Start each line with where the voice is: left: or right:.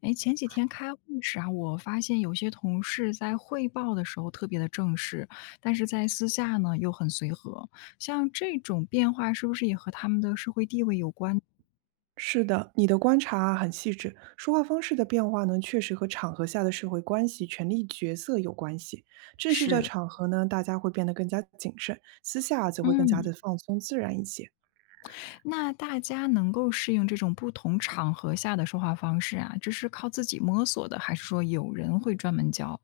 left: 哎，前几天开会时啊，我发现有些同事在汇报的时候特别的正式，但是在私下呢又很随和。像这种变化，是不是也和他们的社会地位有关？
right: 是的，你的观察啊很细致。说话方式的变化呢，确实和场合下的社会关系、权力角色有关系。正式的
left: 是，
right: 场合呢，大家会变得更加谨慎；私下啊则会更加
left: 嗯，
right: 的放松自然一些。
left: 那大家能够适应这种不同场合下的说话方式啊，这是靠自己摸索的，还是说有人会专门教？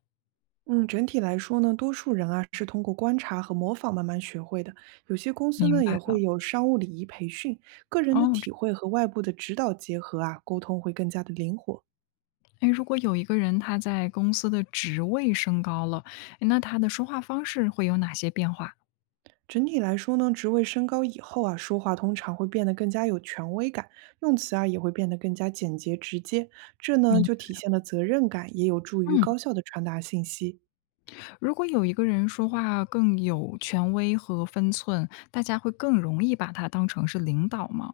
right: 嗯，整体来说呢，多数人啊是通过观察和模仿慢慢学会的。有些公司
left: 明
right: 呢也
left: 白了。
right: 会有商务礼仪培训，个人的
left: 哦，
right: 体会和外部的指导结合啊，沟通会更加的灵活。
left: 哎，如果有一个人他在公司的职位升高了，诶那他的说话方式会有哪些变化？
right: 整体来说呢，职位升高以后啊，说话通常会变得更加有权威感，用词啊也会变得更加简洁直接，这呢
left: 明，
right: 就体现了责任感，也有助于
left: 嗯。
right: 高效的传达信息，
left: 如果有一个人说话更有权威和分寸，大家会更容易把他当成是领导吗？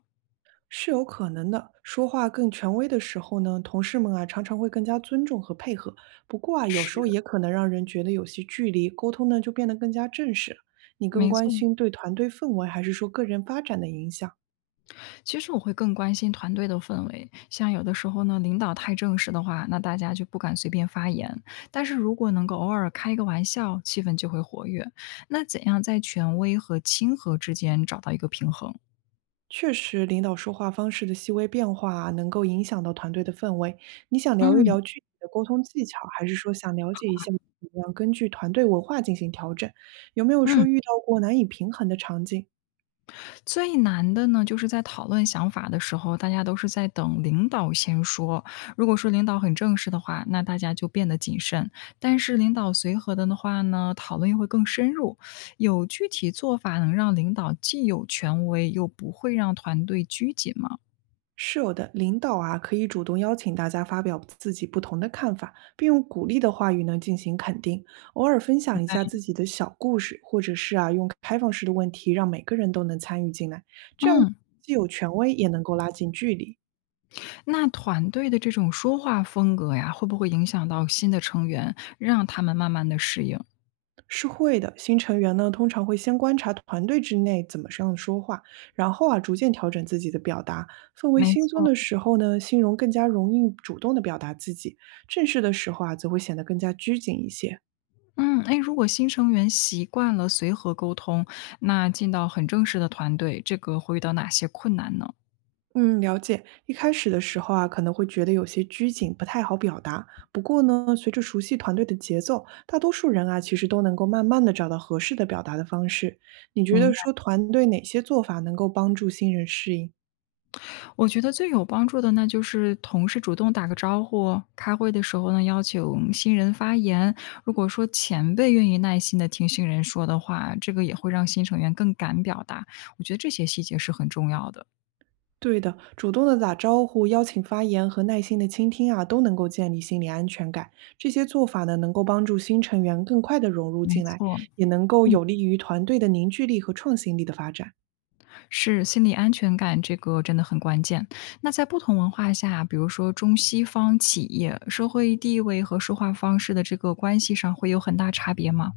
right: 是有可能的。说话更权威的时候呢，同事们啊常常会更加尊重和配合，不过啊有时
left: 是，
right: 候也可能让人觉得有些距离，沟通呢就变得更加正式了。你更
left: 没
right: 关
left: 错，
right: 心对团队氛围，还是说个人发展的影响？
left: 其实我会更关心团队的氛围。像有的时候呢，领导太正式的话，那大家就不敢随便发言。但是如果能够偶尔开个玩笑，气氛就会活跃。那怎样在权威和亲和之间找到一个平衡？
right: 确实，领导说话方式的细微变化啊能够影响到团队的氛围。你想聊一
left: 嗯
right: 聊具体的沟通技巧，还是说想了解一下怎么样根据团队文化进行调整？有没有
left: 嗯。
right: 说遇到过难以平衡的场景？
left: 最难的呢，就是在讨论想法的时候，大家都是在等领导先说。如果说领导很正式的话，那大家就变得谨慎；但是领导随和的话呢，讨论又会更深入。有具体做法能让领导既有权威，又不会让团队拘谨吗？
right: 是有的，领导啊可以主动邀请大家发表自己不同的看法，并用鼓励的话语呢进行肯定，偶尔分享一下自己的小故事，或者是啊用开放式的问题让每个人都能参与进来，
left: 嗯，
right: 既有权威也能够拉近距离。
left: 那团队的这种说话风格呀，会不会影响到新的成员，让他们慢慢的适应？
right: 是会的，新成员呢通常会先观察团队之内怎么这样说话，然后啊逐渐调整自己的表达。氛围
left: 没
right: 轻松
left: 错，
right: 的时候呢，新荣更加容易主动的表达自己；正式的时候啊，则会显得更加拘谨一些。
left: 嗯，哎，如果新成员习惯了随和沟通，那进到很正式的团队，这个会遇到哪些困难呢？
right: 嗯，了解。一开始的时候啊，可能会觉得有些拘谨，不太好表达。不过呢，随着熟悉团队的节奏，大多数人啊，其实都能够慢慢的找到合适的表达的方式。你觉
left: 明
right: 得
left: 白，
right: 说团队哪些做法能够帮助新人适应？
left: 我觉得最有帮助的，那就是同事主动打个招呼，开会的时候呢，邀请新人发言。如果说前辈愿意耐心的听新人说的话，这个也会让新成员更敢表达。我觉得这些细节是很重要的。
right: 对的，主动的打招呼、邀请发言和耐心的倾听啊，都能够建立心理安全感。这些做法呢，能够帮助新成员更快的融入
left: 没
right: 进来，
left: 错，
right: 也能够
left: 嗯。
right: 有利于团队的凝聚力和创新力的发展。
left: 是，心理安全感这个真的很关键。那在不同文化下，比如说中西方企业、社会地位和说话方式的这个关系上，会有很大差别吗？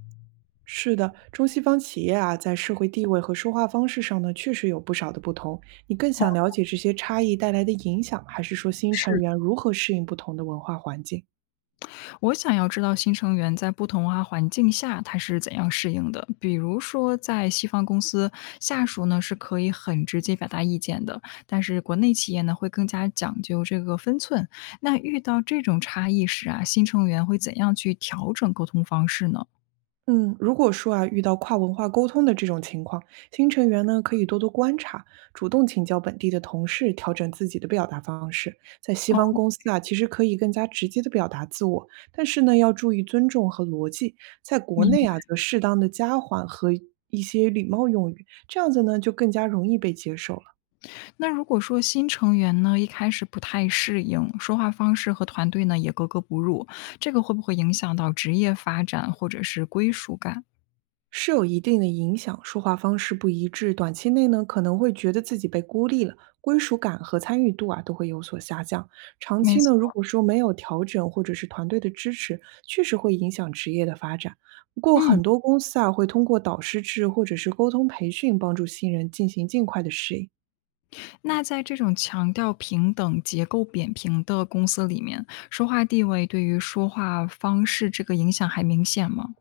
right: 是的，中西方企业啊，在社会地位和说话方式上呢，确实有不少的不同。你更
left: 哦，
right: 想了解这些差异带来的影响，还是说新成
left: 是，
right: 员如何适应不同的文化环境？
left: 我想要知道新成员在不同文化环境下他是怎样适应的。比如说，在西方公司，下属呢是可以很直接表达意见的，但是国内企业呢会更加讲究这个分寸。那遇到这种差异时啊，新成员会怎样去调整沟通方式呢？
right: 嗯，如果说啊遇到跨文化沟通的这种情况，新成员呢可以多多观察，主动请教本地的同事，调整自己的表达方式。在西
left: 哦，
right: 方公司啊，其实可以更加直接的表达自我，但是呢要注意尊重和逻辑。在国内
left: 明。
right: 啊，则适当的加缓和一些礼貌用语，这样子呢就更加容易被接受了。
left: 那如果说新成员呢，一开始不太适应，说话方式和团队呢也格格不入，这个会不会影响到职业发展或者是归属感？
right: 是有一定的影响。说话方式不一致，短期内呢可能会觉得自己被孤立了，归属感和参与度啊都会有所下降。长
left: 没
right: 期呢，如
left: 错，
right: 果说没有调整或者是团队的支持，确实会影响职业的发展。不过
left: 嗯，
right: 很多公司啊会通过导师制或者是沟通培训，帮助新人进行尽快的适应。
left: 那在这种强调平等、结构扁平的公司里面，说话地位对于说话方式这个影响还明显吗？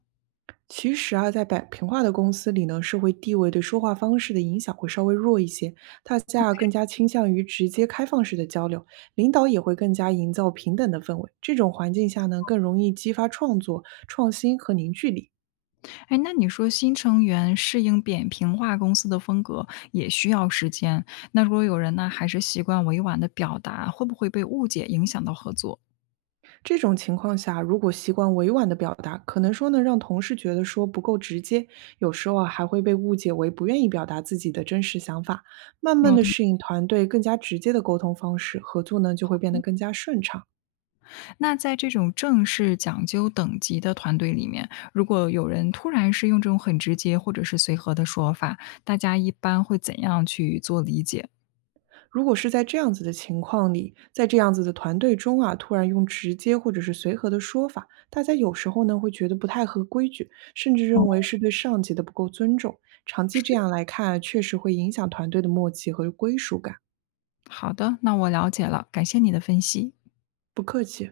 right: 其实啊，在摆平化的公司里呢，社会地位对说话方式的影响会稍微弱一些，大家啊更加倾向于直接开放式的交流，领导也会更加营造平等的氛围。这种环境下呢，更容易激发创作、创新和凝聚力。
left: 哎，那你说新成员适应扁平化公司的风格也需要时间，那如果有人呢还是习惯委婉的表达，会不会被误解影响到合作？
right: 这种情况下，如果习惯委婉的表达，可能说呢让同事觉得说不够直接，有时候啊还会被误解为不愿意表达自己的真实想法。慢慢
left: 有
right: 的
left: 的。
right: 适应团队更加直接的沟通方式，合作呢就会变得更加顺畅。
left: 那在这种正式讲究等级的团队里面，如果有人突然是用这种很直接或者是随和的说法，大家一般会怎样去做理解？
right: 如果是在这样子的情况里，在这样子的团队中啊，突然用直接或者是随和的说法，大家有时候呢会觉得不太合规矩，甚至认
left: 哦，
right: 为是对上级的不够尊重。长期这
left: 是。
right: 样来看啊确实会影响团队的默契和归属感。
left: 好的，那我了解了，感谢你的分析。
right: 不客气。